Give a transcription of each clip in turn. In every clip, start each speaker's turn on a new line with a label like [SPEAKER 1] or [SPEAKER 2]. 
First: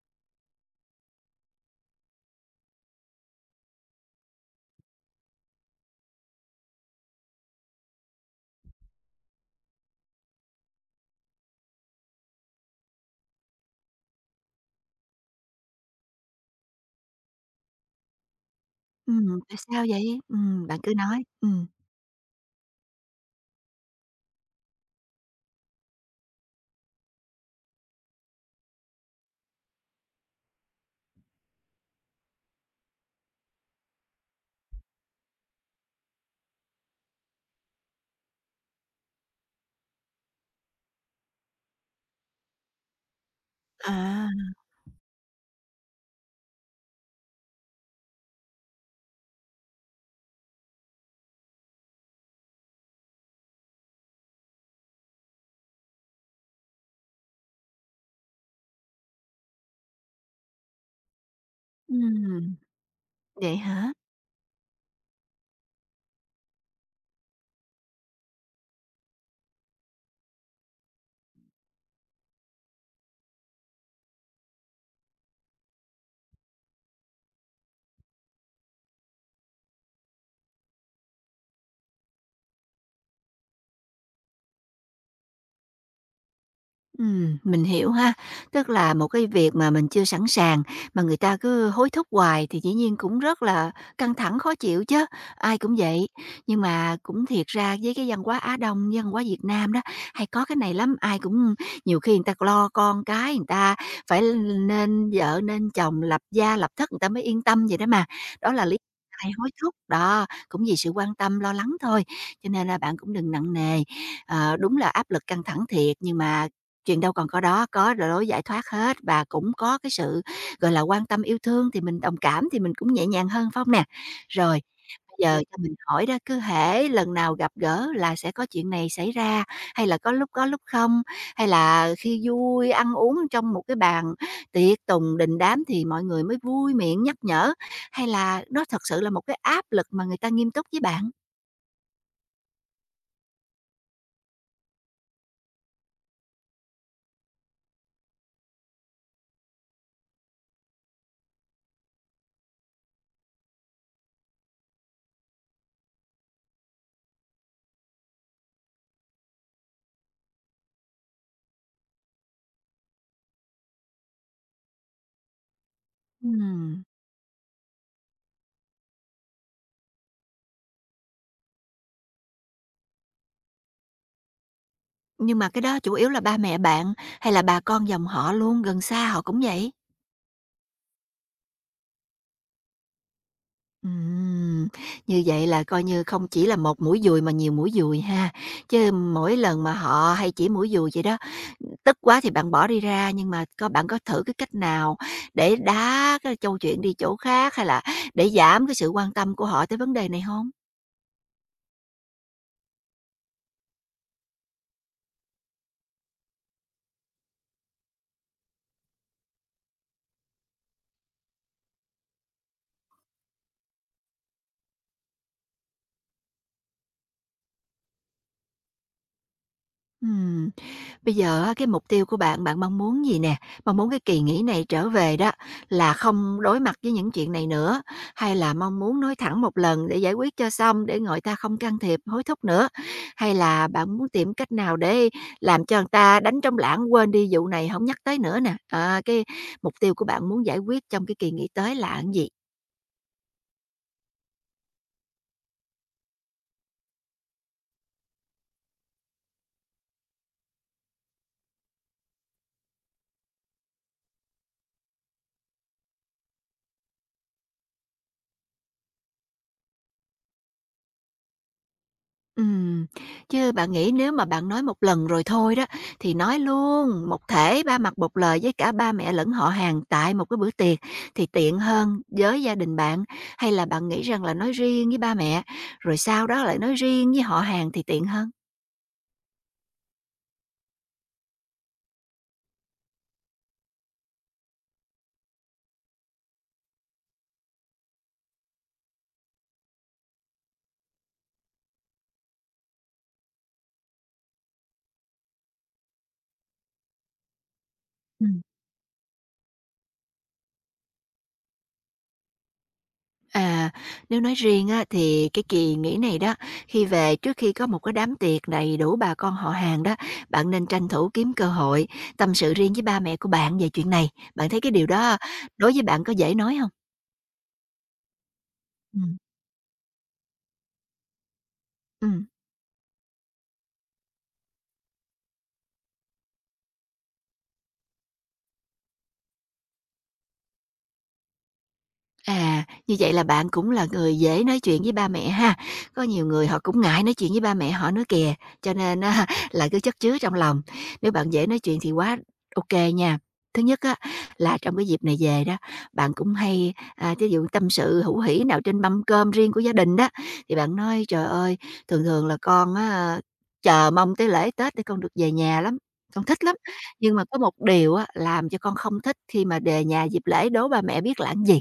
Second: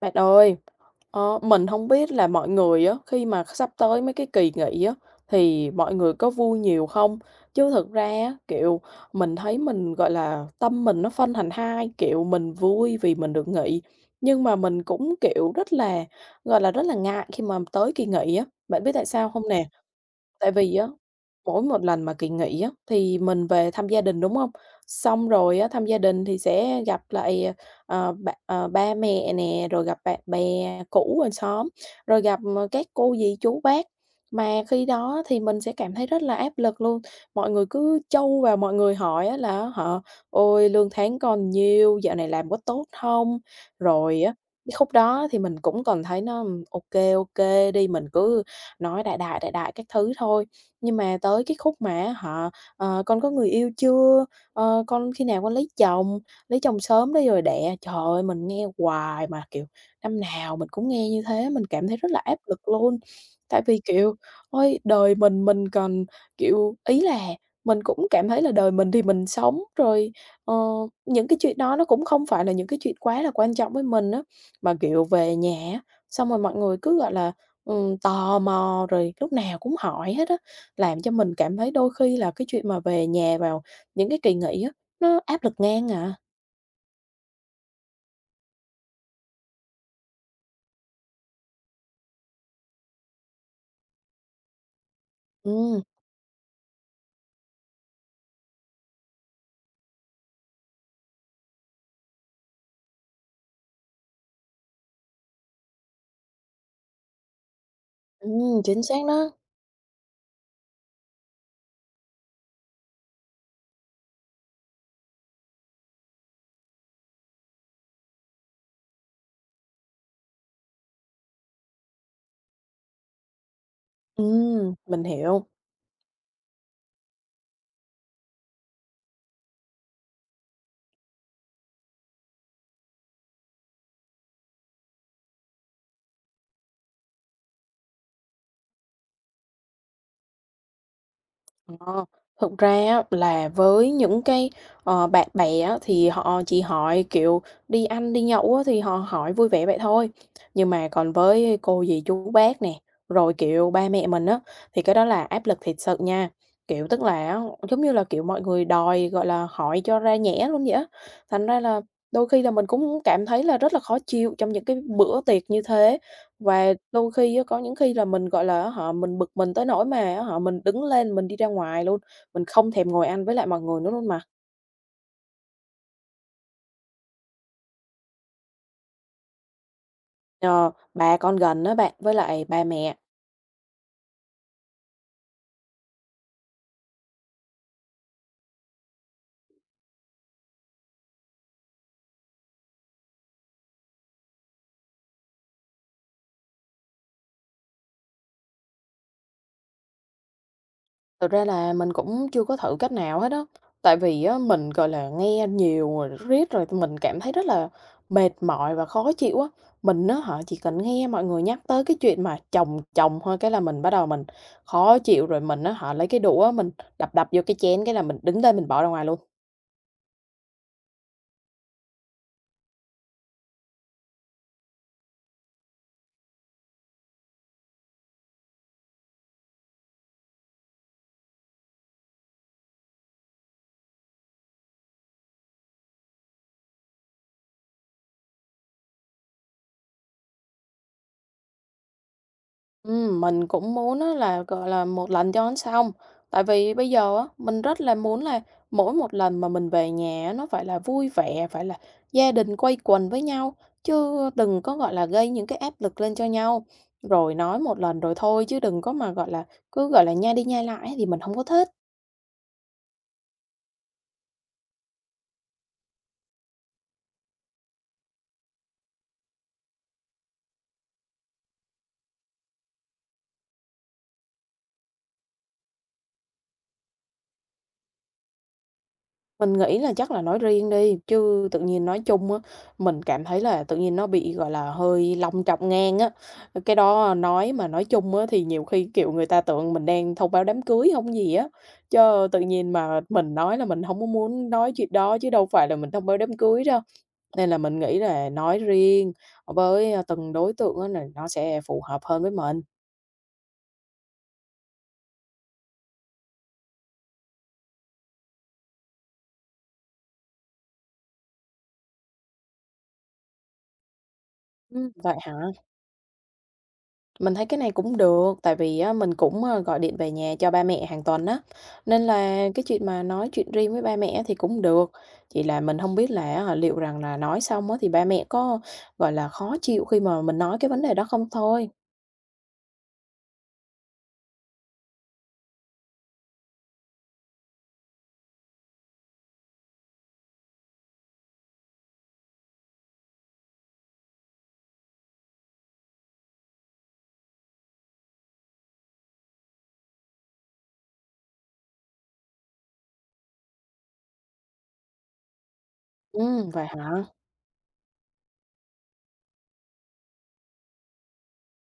[SPEAKER 1] Bạn ơi, mình không biết là mọi người á, khi mà sắp tới mấy cái kỳ nghỉ á, thì mọi người có vui nhiều không? Chứ thực ra á, kiểu, mình thấy mình, gọi là, tâm mình nó phân thành hai, kiểu, mình vui vì mình được nghỉ, nhưng mà mình cũng, kiểu, rất là, gọi là, rất là ngại khi mà tới kỳ nghỉ á. Bạn biết tại sao không
[SPEAKER 2] Tại
[SPEAKER 1] nè?
[SPEAKER 2] sao vậy?
[SPEAKER 1] Tại vì
[SPEAKER 2] Bạn
[SPEAKER 1] á,
[SPEAKER 2] cứ nói,
[SPEAKER 1] mỗi
[SPEAKER 2] ừm.
[SPEAKER 1] một lần mà kỳ nghỉ á, thì mình về thăm gia đình, đúng hông? Xong rồi á, thăm gia đình thì sẽ gặp lại, ba mẹ nè, rồi gặp bạn bè cũ hàng xóm, rồi gặp, các cô dì, chú bác. Mà khi đó thì mình sẽ cảm thấy rất là áp lực luôn, mọi người cứ trâu vào, mọi người hỏi á là á hả "Ôi, lương tháng con nhiêu? Dạo này làm có tốt hông?" Rồi
[SPEAKER 2] À,
[SPEAKER 1] á, cái khúc đó thì mình cũng còn thấy nó. Ô kê đi." Mình cứ nói đại đại các thứ thôi. Nhưng mà tới cái khúc mà họ, "Con có người yêu chưa? Con khi nào con lấy chồng? Lấy chồng sớm đó rồi đẻ." Trời ơi, mình nghe hoài mà, kiểu, năm nào mình cũng nghe như thế, mình cảm thấy rất là áp
[SPEAKER 2] ừm,
[SPEAKER 1] lực luôn.
[SPEAKER 2] vậy
[SPEAKER 1] Tại vì,
[SPEAKER 2] hả?
[SPEAKER 1] kiểu, ôi, đời mình còn, kiểu ý là mình cũng cảm thấy là đời mình thì mình sống, rồi, ờ, những cái chuyện đó nó cũng không phải là những cái chuyện quá là quan trọng với mình á. Mà, kiểu, về nhà á, xong rồi mọi người cứ, gọi là tò mò rồi lúc nào cũng hỏi hết á, làm cho mình cảm thấy đôi khi là cái chuyện mà về nhà vào những cái kỳ nghỉ á, nó áp lực ngang à.
[SPEAKER 2] Mình hiểu ha. Tức là một cái việc mà mình chưa sẵn sàng mà người ta cứ hối thúc hoài thì dĩ nhiên cũng rất là căng thẳng, khó chịu chứ ai cũng
[SPEAKER 1] Ừm,
[SPEAKER 2] vậy. Nhưng mà cũng thiệt ra với cái văn hóa Á Đông, với văn hóa Việt Nam đó, hay có cái này lắm, ai cũng nhiều khi người ta lo con cái, người ta phải nên vợ nên chồng, lập gia lập thất người ta mới yên tâm vậy đó mà. Đó là lý
[SPEAKER 1] chính xác
[SPEAKER 2] do
[SPEAKER 1] đó.
[SPEAKER 2] hay hối thúc, đó, cũng vì sự quan tâm, lo lắng thôi. Cho nên là bạn cũng đừng nặng nề. Ờ, đúng là áp lực căng thẳng thiệt, nhưng mà chuyện đâu còn có đó, có rồi lối giải thoát hết và cũng có cái sự, gọi là, quan tâm yêu thương thì mình đồng cảm thì mình cũng nhẹ nhàng hơn, phải không nè? Rồi,
[SPEAKER 1] Mình
[SPEAKER 2] bây giờ
[SPEAKER 1] hiểu.
[SPEAKER 2] cho mình hỏi đó, cứ hễ lần nào gặp gỡ là sẽ có chuyện này xảy ra, hay là có lúc không? Hay là khi vui, ăn uống trong một cái bàn tiệc tùng đình đám thì mọi người mới vui miệng nhắc nhở, hay là nó thật sự là một cái áp lực mà người ta nghiêm túc với bạn?
[SPEAKER 1] Ờ, thực ra á là với những cái, bạn bè á thì họ chỉ hỏi, kiểu, đi ăn, đi nhậu á thì họ hỏi vui vẻ vậy thôi. Nhưng mà còn với cô dì, chú bác nè, rồi, kiểu, ba mẹ mình á, thì cái đó là áp lực thiệt sự nha. Kiểu, tức là á, giống như là, kiểu, mọi người đòi, gọi là, hỏi cho ra nhẽ luôn vậy á, thành ra là đôi khi là mình cũng cảm thấy là rất là khó chịu trong những cái bữa tiệc như thế. Và
[SPEAKER 2] Ừm.
[SPEAKER 1] đôi khi á, có những khi là mình, gọi là, á hả, mình bực mình tới nỗi mà á hả, mình đứng lên mình đi ra ngoài luôn, mình không thèm ngồi ăn với lại mọi người nữa luôn mà.
[SPEAKER 2] Nhưng mà cái đó chủ yếu là ba mẹ bạn hay là bà con dòng họ luôn, gần xa họ cũng vậy?
[SPEAKER 1] Ờ, bà con gần đó bạn, với lại bà mẹ,
[SPEAKER 2] Ừm, như vậy là coi như không chỉ là một mũi dùi mà nhiều mũi dùi ha. Chứ mỗi lần mà họ hay chỉ mũi dùi vậy đó, tức quá thì bạn bỏ đi ra, nhưng mà có bạn có thử cái cách nào để đá cái câu chuyện đi chỗ khác hay là để giảm cái sự quan tâm của họ tới vấn đề này không?
[SPEAKER 1] thực ra là mình cũng chưa có thử cách nào hết á. Tại vì á, mình, gọi là, nghe nhiều rồi riết rồi mình cảm thấy rất là mệt mỏi và khó chịu á. Mình á họ chỉ cần nghe mọi người nhắc tới cái chuyện mà chồng chồng thôi cái là mình bắt đầu khó chịu, rồi mình á họ lấy cái đũa mình đập đập vô cái chén cái là mình đứng lên mình bỏ ra ngoài luôn.
[SPEAKER 2] Bây giờ á, cái mục tiêu của bạn, bạn mong muốn gì nè? Mong muốn cái kỳ nghỉ này trở về đó là không đối mặt với những chuyện này nữa, hay là mong muốn nói thẳng một lần để giải quyết cho xong, để người ta không can thiệp, hối thúc nữa? Hay là bạn muốn tìm cách nào để làm cho người ta đánh trống lãng quên đi vụ này không nhắc tới nữa nè? À, cái mục tiêu của bạn muốn giải quyết trong cái kỳ nghỉ tới là cái gì?
[SPEAKER 1] Mình cũng muốn á là, gọi là, một lần cho nó xong. Tại vì bây giờ á, mình rất là muốn là mỗi một lần mà mình về nhà á, nó phải là vui vẻ, phải là gia đình quây quần với nhau, chứ đừng có, gọi là, gây những cái áp lực lên cho nhau. Rồi nói một lần rồi thôi chứ đừng có mà, gọi là, cứ, gọi là, nhai đi nhai lại thì mình không có thích.
[SPEAKER 2] Ừm, Chứ bạn nghĩ nếu mà bạn nói một lần rồi thôi đó, thì nói luôn một thể ba mặt một lời với cả ba mẹ lẫn họ hàng tại một cái bữa tiệc thì tiện hơn với gia đình bạn, hay là bạn nghĩ rằng là nói riêng với ba mẹ, rồi sau đó lại nói riêng với họ hàng thì tiện hơn?
[SPEAKER 1] Mình nghĩ là chắc là nói riêng đi, chứ tự nhiên nói chung á, mình cảm thấy là tự nhiên nó bị, gọi là, hơi long trọng ngang á. Ờ, cái đó nói mà nói chung á thì nhiều khi, kiểu, người ta tưởng mình đang thông báo đám cưới không gì á, chớ tự nhiên mà mình nói là mình không có muốn nói chuyện đó chứ đâu phải là mình thông báo đám cưới đâu. Nên là mình nghĩ là nói riêng với, từng đối tượng á là nó sẽ phù hợp hơn với mình.
[SPEAKER 2] À, nếu nói riêng á, thì cái kỳ nghỉ này đó, khi về trước khi có một cái đám tiệc đầy đủ bà con họ hàng đó, bạn nên tranh thủ kiếm cơ hội tâm sự riêng với ba mẹ của bạn về chuyện này. Bạn thấy cái điều
[SPEAKER 1] Ừm. Vậy
[SPEAKER 2] đó
[SPEAKER 1] hả?
[SPEAKER 2] đối với bạn có dễ nói không?
[SPEAKER 1] Mình thấy cái này cũng được, tại vì á, mình
[SPEAKER 2] Ừm,
[SPEAKER 1] cũng, gọi điện về nhà cho ba mẹ hàng tuần á, nên
[SPEAKER 2] ừm.
[SPEAKER 1] là cái chuyện mà nói chuyện riêng với ba mẹ á thì cũng được. Chỉ là mình không biết là á liệu rằng là nói xong á thì ba mẹ có, gọi là, khó chịu khi mà mình nói cái vấn đề đó không thôi.
[SPEAKER 2] À, như vậy là bạn cũng là người dễ nói chuyện với ba mẹ ha. Có nhiều người họ cũng ngại nói chuyện với ba mẹ họ nữa kìa, cho nên á, là cứ chất chứa trong lòng. Nếu bạn dễ nói chuyện thì quá OK nha. Thứ nhất á, là trong cái dịp này về đó, bạn cũng hay, à, thí dụ tâm sự hữu hỉ nào trên mâm cơm riêng của gia đình đó, thì bạn nói: "Trời ơi, thường thường là con á, chờ mong tới lễ Tết để con được về nhà lắm, con thích lắm."
[SPEAKER 1] Vậy hả?
[SPEAKER 2] Nhưng mà có một điều á, làm cho con không thích khi mà về nhà dịp lễ đố ba mẹ biết là cái gì,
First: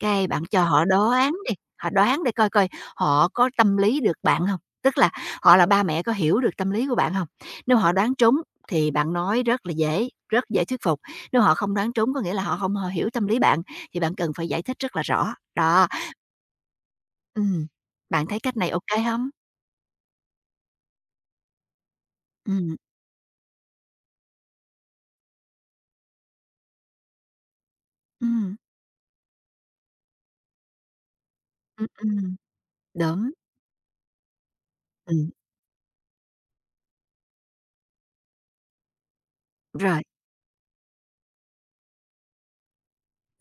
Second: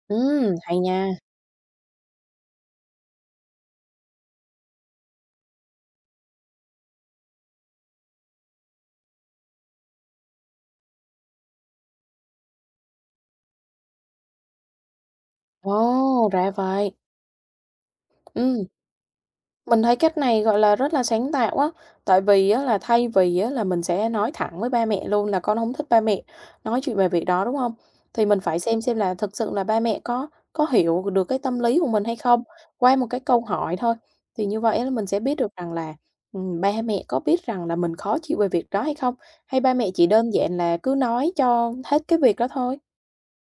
[SPEAKER 2] cái bạn cho
[SPEAKER 1] Hay
[SPEAKER 2] họ
[SPEAKER 1] nha.
[SPEAKER 2] đoán đi, họ đoán để coi coi họ có tâm lý được bạn không. Tức là họ là ba mẹ có hiểu được tâm lý của bạn không? Nếu họ đoán trúng thì bạn nói rất là dễ, rất dễ thuyết phục, nếu họ không đoán trúng có nghĩa là họ không hiểu tâm lý bạn, thì bạn cần phải giải thích rất là rõ. Đó,
[SPEAKER 1] Ồ, ra vậy.
[SPEAKER 2] ừm, bạn thấy cách
[SPEAKER 1] Ừm.
[SPEAKER 2] này ok không? Hông?
[SPEAKER 1] Mình thấy cách này, gọi là, rất là sáng tạo á, tại vì á
[SPEAKER 2] Ừm,
[SPEAKER 1] là thay vì á là mình sẽ nói thẳng với ba mẹ luôn là "Con không thích ba mẹ", nói chuyện về việc đó, đúng không? Thì mình
[SPEAKER 2] ừm,
[SPEAKER 1] phải xem là thực sự là ba mẹ có hiểu được cái tâm lý của mình hay
[SPEAKER 2] ừm,
[SPEAKER 1] không, qua một cái
[SPEAKER 2] đúng,
[SPEAKER 1] câu hỏi thôi. Thì như vậy là mình sẽ
[SPEAKER 2] ừm,
[SPEAKER 1] biết được rằng là, ba mẹ có biết rằng là mình khó chịu về việc đó hay không, hay ba mẹ
[SPEAKER 2] rồi.
[SPEAKER 1] chỉ đơn giản là cứ nói cho hết cái việc đó thôi.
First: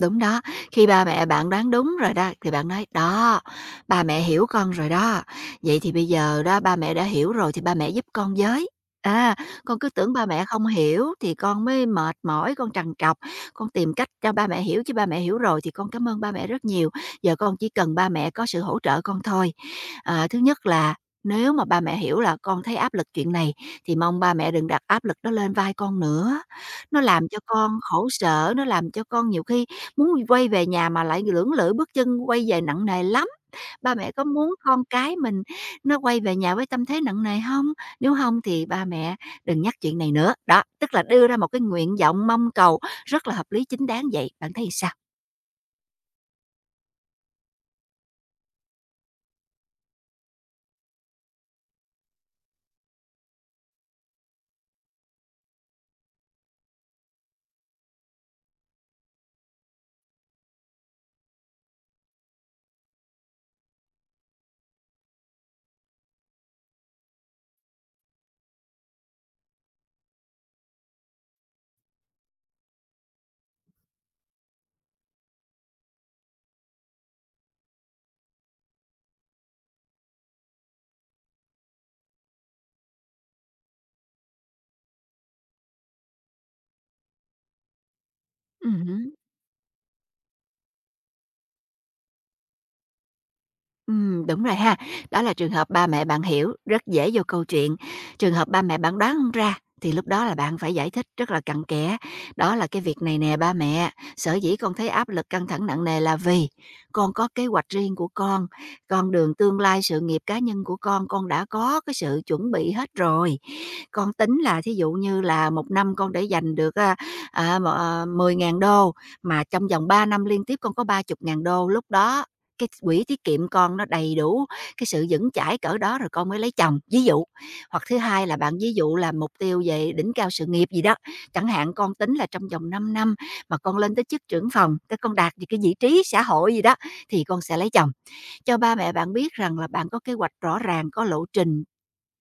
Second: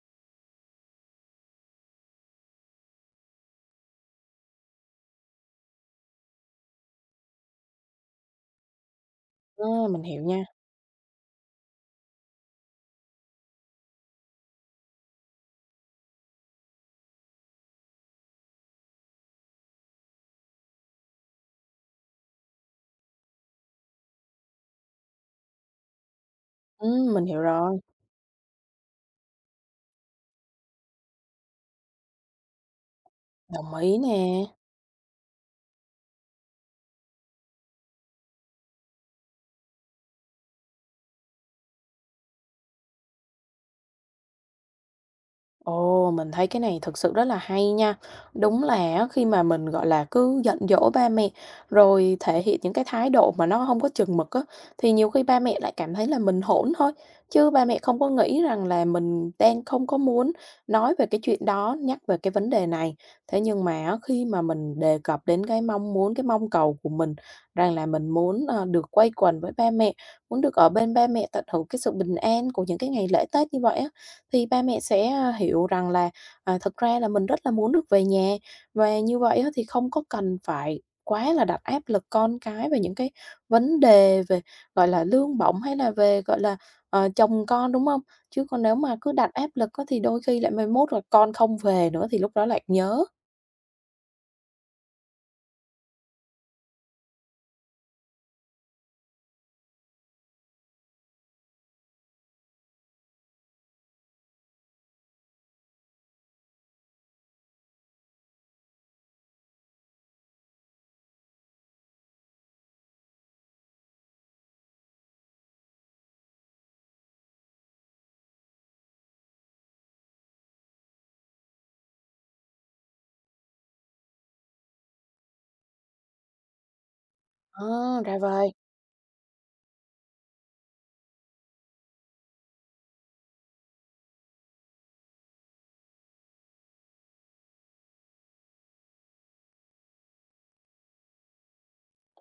[SPEAKER 2] Đúng đó, khi ba mẹ bạn đoán đúng rồi đó, thì bạn nói: "Đó, ba mẹ hiểu con rồi đó, vậy thì bây giờ đó ba mẹ đã hiểu rồi thì ba mẹ giúp con với. À, con
[SPEAKER 1] Ơ,
[SPEAKER 2] cứ
[SPEAKER 1] mình
[SPEAKER 2] tưởng
[SPEAKER 1] hiểu
[SPEAKER 2] ba
[SPEAKER 1] nha.
[SPEAKER 2] mẹ không hiểu thì con mới mệt mỏi, con trằn trọc, con tìm cách cho ba mẹ hiểu, chứ ba mẹ hiểu rồi thì con cảm ơn ba mẹ rất nhiều, giờ con chỉ cần ba mẹ có sự hỗ trợ con thôi. À, thứ nhất là nếu mà ba mẹ hiểu là con thấy áp lực chuyện này thì mong ba mẹ đừng đặt áp lực đó lên vai con nữa, nó
[SPEAKER 1] Mình
[SPEAKER 2] làm cho
[SPEAKER 1] hiểu
[SPEAKER 2] con
[SPEAKER 1] rồi,
[SPEAKER 2] khổ sở, nó làm cho con nhiều khi muốn quay về nhà mà lại lưỡng lự bước chân quay về nặng nề lắm.
[SPEAKER 1] đồng
[SPEAKER 2] Ba
[SPEAKER 1] ý
[SPEAKER 2] mẹ có
[SPEAKER 1] nè.
[SPEAKER 2] muốn con cái mình nó quay về nhà với tâm thế nặng nề không? Nếu không thì ba mẹ đừng nhắc chuyện này nữa. Đó, tức là đưa ra một cái nguyện vọng mong cầu rất là hợp lý, chính đáng vậy. Bạn thấy sao?
[SPEAKER 1] Ồ, mình thấy cái này thực sự rất là hay nha. Đúng là á, khi mà mình, gọi là, cứ giận dỗi ba mẹ, rồi thể hiện những cái thái độ mà nó không có chừng mực á, thì nhiều khi ba mẹ lại cảm thấy là mình hỗn thôi, chứ ba mẹ không có nghĩ rằng là mình đang không có muốn nói về cái chuyện đó, nhắc về cái vấn đề này. Thế nhưng mà á, khi mà mình đề cập đến cái mong muốn, cái mong cầu của mình rằng là mình muốn, được quây quần với ba mẹ, muốn được ở bên ba mẹ tận hưởng cái sự bình an của những cái ngày lễ Tết như vậy á, thì ba mẹ sẽ, a, hiểu rằng là, à, thực ra là mình rất là muốn được về nhà, và như vậy á thì không có cần phải quá là đặt áp lực con cái về những cái vấn đề về, gọi là, lương bổng hay là về, gọi là, chồng con, đúng không? Chứ còn nếu mà cứ
[SPEAKER 2] Ừm
[SPEAKER 1] đặt áp lực á thì đôi khi lại mai mốt là con không về nữa thì lúc đó lại nhớ.
[SPEAKER 2] Đúng rồi ha. Đó là trường hợp ba mẹ bạn hiểu, rất dễ vô câu chuyện. Trường hợp ba mẹ bạn đoán hông ra thì lúc đó là bạn phải giải thích rất là cặn kẽ. Đó là cái việc này nè ba mẹ, sở dĩ con thấy áp lực căng thẳng nặng nề là vì con có kế hoạch riêng của con đường tương lai sự nghiệp cá nhân của con đã có cái sự chuẩn bị hết rồi. Con tính là thí dụ như là 1 năm con để dành được, a, à, m ờ, 10.000 đô, mà trong vòng 3 năm liên tiếp con có 30 ngàn đô, lúc đó cái quỹ tiết kiệm con nó đầy đủ cái sự vững chãi cỡ đó rồi con mới lấy chồng, ví dụ. Hoặc thứ
[SPEAKER 1] Ờ, ra
[SPEAKER 2] hai là
[SPEAKER 1] vậy.
[SPEAKER 2] bạn ví dụ là mục tiêu về đỉnh cao sự nghiệp gì đó, chẳng hạn con tính là trong vòng 5 năm mà con lên tới chức trưởng phòng, cái con đạt được cái vị trí xã hội gì đó thì con sẽ lấy chồng. Cho ba mẹ bạn biết rằng là bạn có kế hoạch rõ ràng, có lộ trình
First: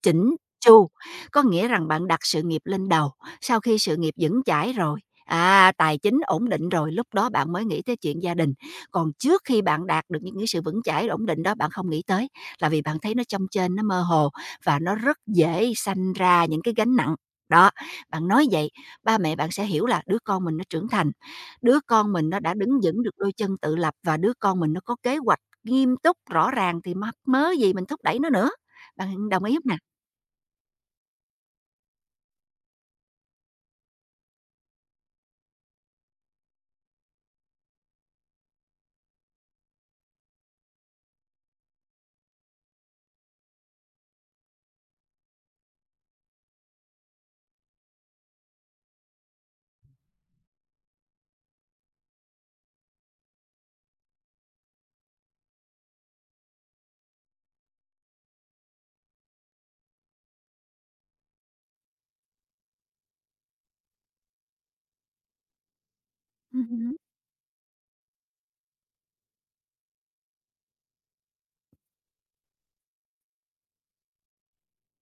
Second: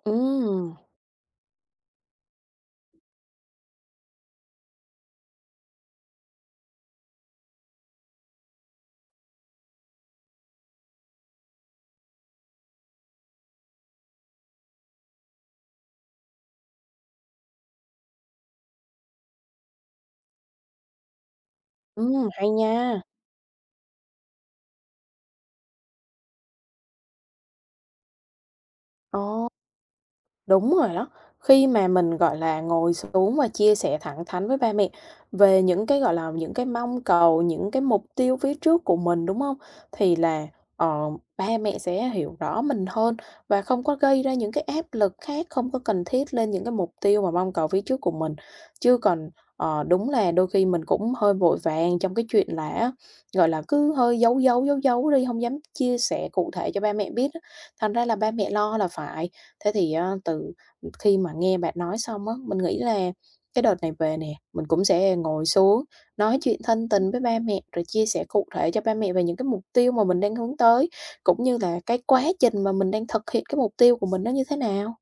[SPEAKER 2] chỉnh
[SPEAKER 1] Ừm,
[SPEAKER 2] chu, có nghĩa rằng bạn đặt sự nghiệp lên đầu, sau khi sự nghiệp vững chãi rồi, à, tài chính ổn định rồi, lúc đó bạn mới nghĩ tới chuyện gia đình. Còn trước khi bạn đạt được những cái sự vững chãi, ổn định đó, bạn không nghĩ tới, là vì bạn thấy nó chông trên nó mơ hồ và nó rất dễ sanh ra những cái gánh nặng. Đó, bạn nói vậy, ba mẹ bạn sẽ hiểu là đứa con mình nó trưởng thành, đứa con mình nó
[SPEAKER 1] hay
[SPEAKER 2] đã đứng
[SPEAKER 1] nha.
[SPEAKER 2] vững được đôi chân tự lập và đứa con mình nó có kế hoạch nghiêm túc, rõ ràng thì mắc mớ gì mình thúc đẩy nó nữa.
[SPEAKER 1] Ờ.
[SPEAKER 2] Bạn đồng ý không nè?
[SPEAKER 1] Đúng rồi đó. Khi mà mình, gọi là, ngồi xuống và chia sẻ thẳng thắn với ba mẹ về những cái, gọi là, những cái mong cầu, những cái mục tiêu phía trước của mình, đúng không? Thì là, ờ, ba mẹ sẽ hiểu rõ mình hơn và không có gây ra những cái áp lực khác không có cần thiết lên những cái mục tiêu và mong cầu phía trước của mình. Chứ còn, đúng là đôi khi mình cũng hơi vội vàng trong cái chuyện là á, gọi là, cứ hơi giấu giấu đi, không dám chia sẻ cụ thể cho ba mẹ biết á, thành ra là ba mẹ lo là phải. Thế thì á, từ khi mà nghe bạn nói xong á, mình nghĩ là cái đợt này về nè, mình cũng sẽ ngồi xuống nói chuyện thân
[SPEAKER 2] Hứm.
[SPEAKER 1] tình với ba mẹ, rồi chia sẻ cụ thể cho ba mẹ về những cái mục tiêu mà mình đang hướng tới, cũng như là cái quá trình mà mình đang thực hiện cái mục tiêu của mình nó như thế nào.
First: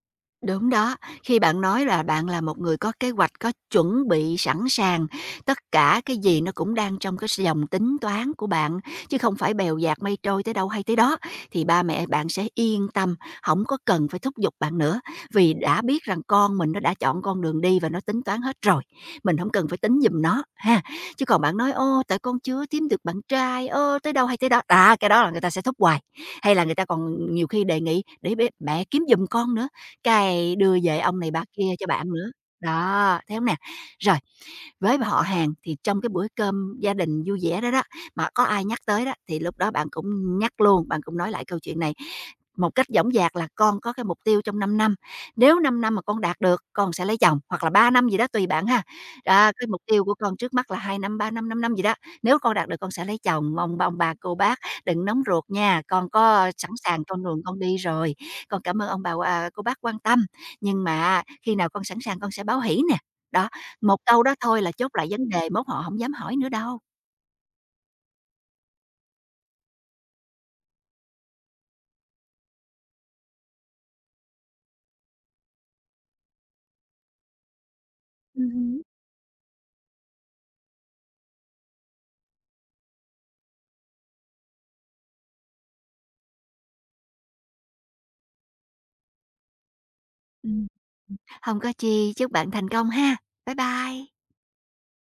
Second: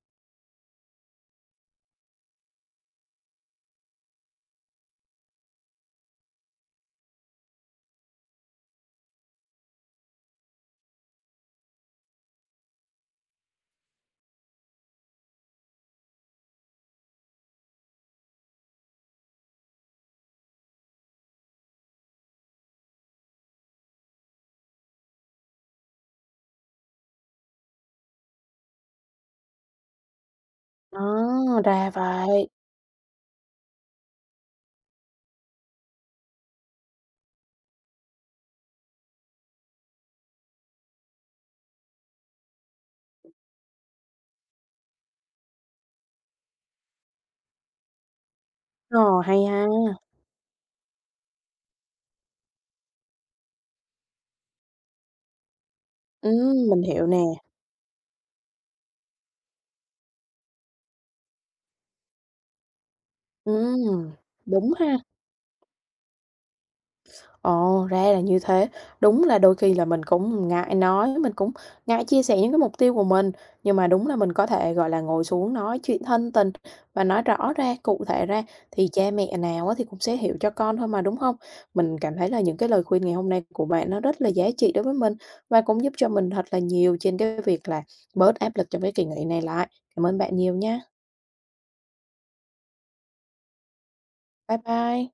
[SPEAKER 2] Đúng đó, khi bạn nói là bạn là một người có kế hoạch, có chuẩn bị sẵn sàng, tất cả cái gì nó cũng đang trong cái dòng tính toán của bạn, chứ không phải bèo dạt mây trôi tới đâu hay tới đó, thì ba mẹ bạn sẽ yên tâm, không có cần phải thúc giục bạn nữa, vì đã biết rằng con mình nó đã chọn con đường đi và nó tính toán hết rồi, mình không cần phải tính giùm nó, ha. Chứ còn bạn nói: "Ô, tại con chưa kiếm được bạn trai, ô tới đâu hay tới đó." À cái đó là người ta sẽ thúc hoài, hay là người ta còn nhiều khi đề nghị để mẹ kiếm giùm con nữa, cái đưa về
[SPEAKER 1] Ờ,
[SPEAKER 2] ông này bà kia cho
[SPEAKER 1] ra
[SPEAKER 2] bạn nữa.
[SPEAKER 1] vậy.
[SPEAKER 2] Đó, thế hông nè? Rồi, với họ hàng thì trong cái bữa cơm gia đình vui vẻ đó đó, mà có ai nhắc tới đó thì lúc đó bạn cũng nhắc luôn, bạn cũng nói lại câu chuyện này một cách dõng dạc là "Con có cái mục tiêu trong 5 năm, nếu 5 năm mà con đạt được con sẽ lấy chồng", hoặc là 3 năm gì đó tùy bạn ha.
[SPEAKER 1] Ờ, hay
[SPEAKER 2] "À,
[SPEAKER 1] ha.
[SPEAKER 2] cái mục tiêu của con trước mắt là 2 năm, 3 năm, 5 năm gì đó, nếu con đạt được con sẽ lấy chồng, mong ông bà, cô bác đừng nóng ruột nha, con có sẵn
[SPEAKER 1] Mình
[SPEAKER 2] sàng
[SPEAKER 1] hiểu nè.
[SPEAKER 2] con đường con đi rồi. Con cảm ơn ông bà, à, cô bác quan tâm, nhưng mà khi nào con sẵn sàng con sẽ báo hỷ nè." Đó. Một
[SPEAKER 1] Ừm,
[SPEAKER 2] câu đó thôi là
[SPEAKER 1] đúng
[SPEAKER 2] chốt
[SPEAKER 1] ha.
[SPEAKER 2] lại vấn đề, mốt họ hổng dám hỏi nữa đâu.
[SPEAKER 1] Ồ, ra là như thế. Đúng là đôi khi là mình cũng ngại nói, mình cũng ngại chia sẻ những cái mục tiêu của mình, nhưng mà đúng là mình có thể, gọi là, ngồi xuống nói chuyện thân tình và nói rõ ra, cụ thể ra
[SPEAKER 2] Hứm.
[SPEAKER 1] thì cha mẹ nào á thì cũng sẽ hiểu cho con thôi mà, đúng không? Mình cảm thấy là những cái lời khuyên ngày hôm nay của bạn nó rất là giá trị đối với mình và cũng giúp cho mình thật là nhiều trên cái việc là bớt áp lực trong cái kỳ nghỉ này lại. Cảm ơn bạn nhiều
[SPEAKER 2] Ừm,
[SPEAKER 1] nha.
[SPEAKER 2] hông có chi, chúc bạn thành công ha. Bye bye.
[SPEAKER 1] Bye bye.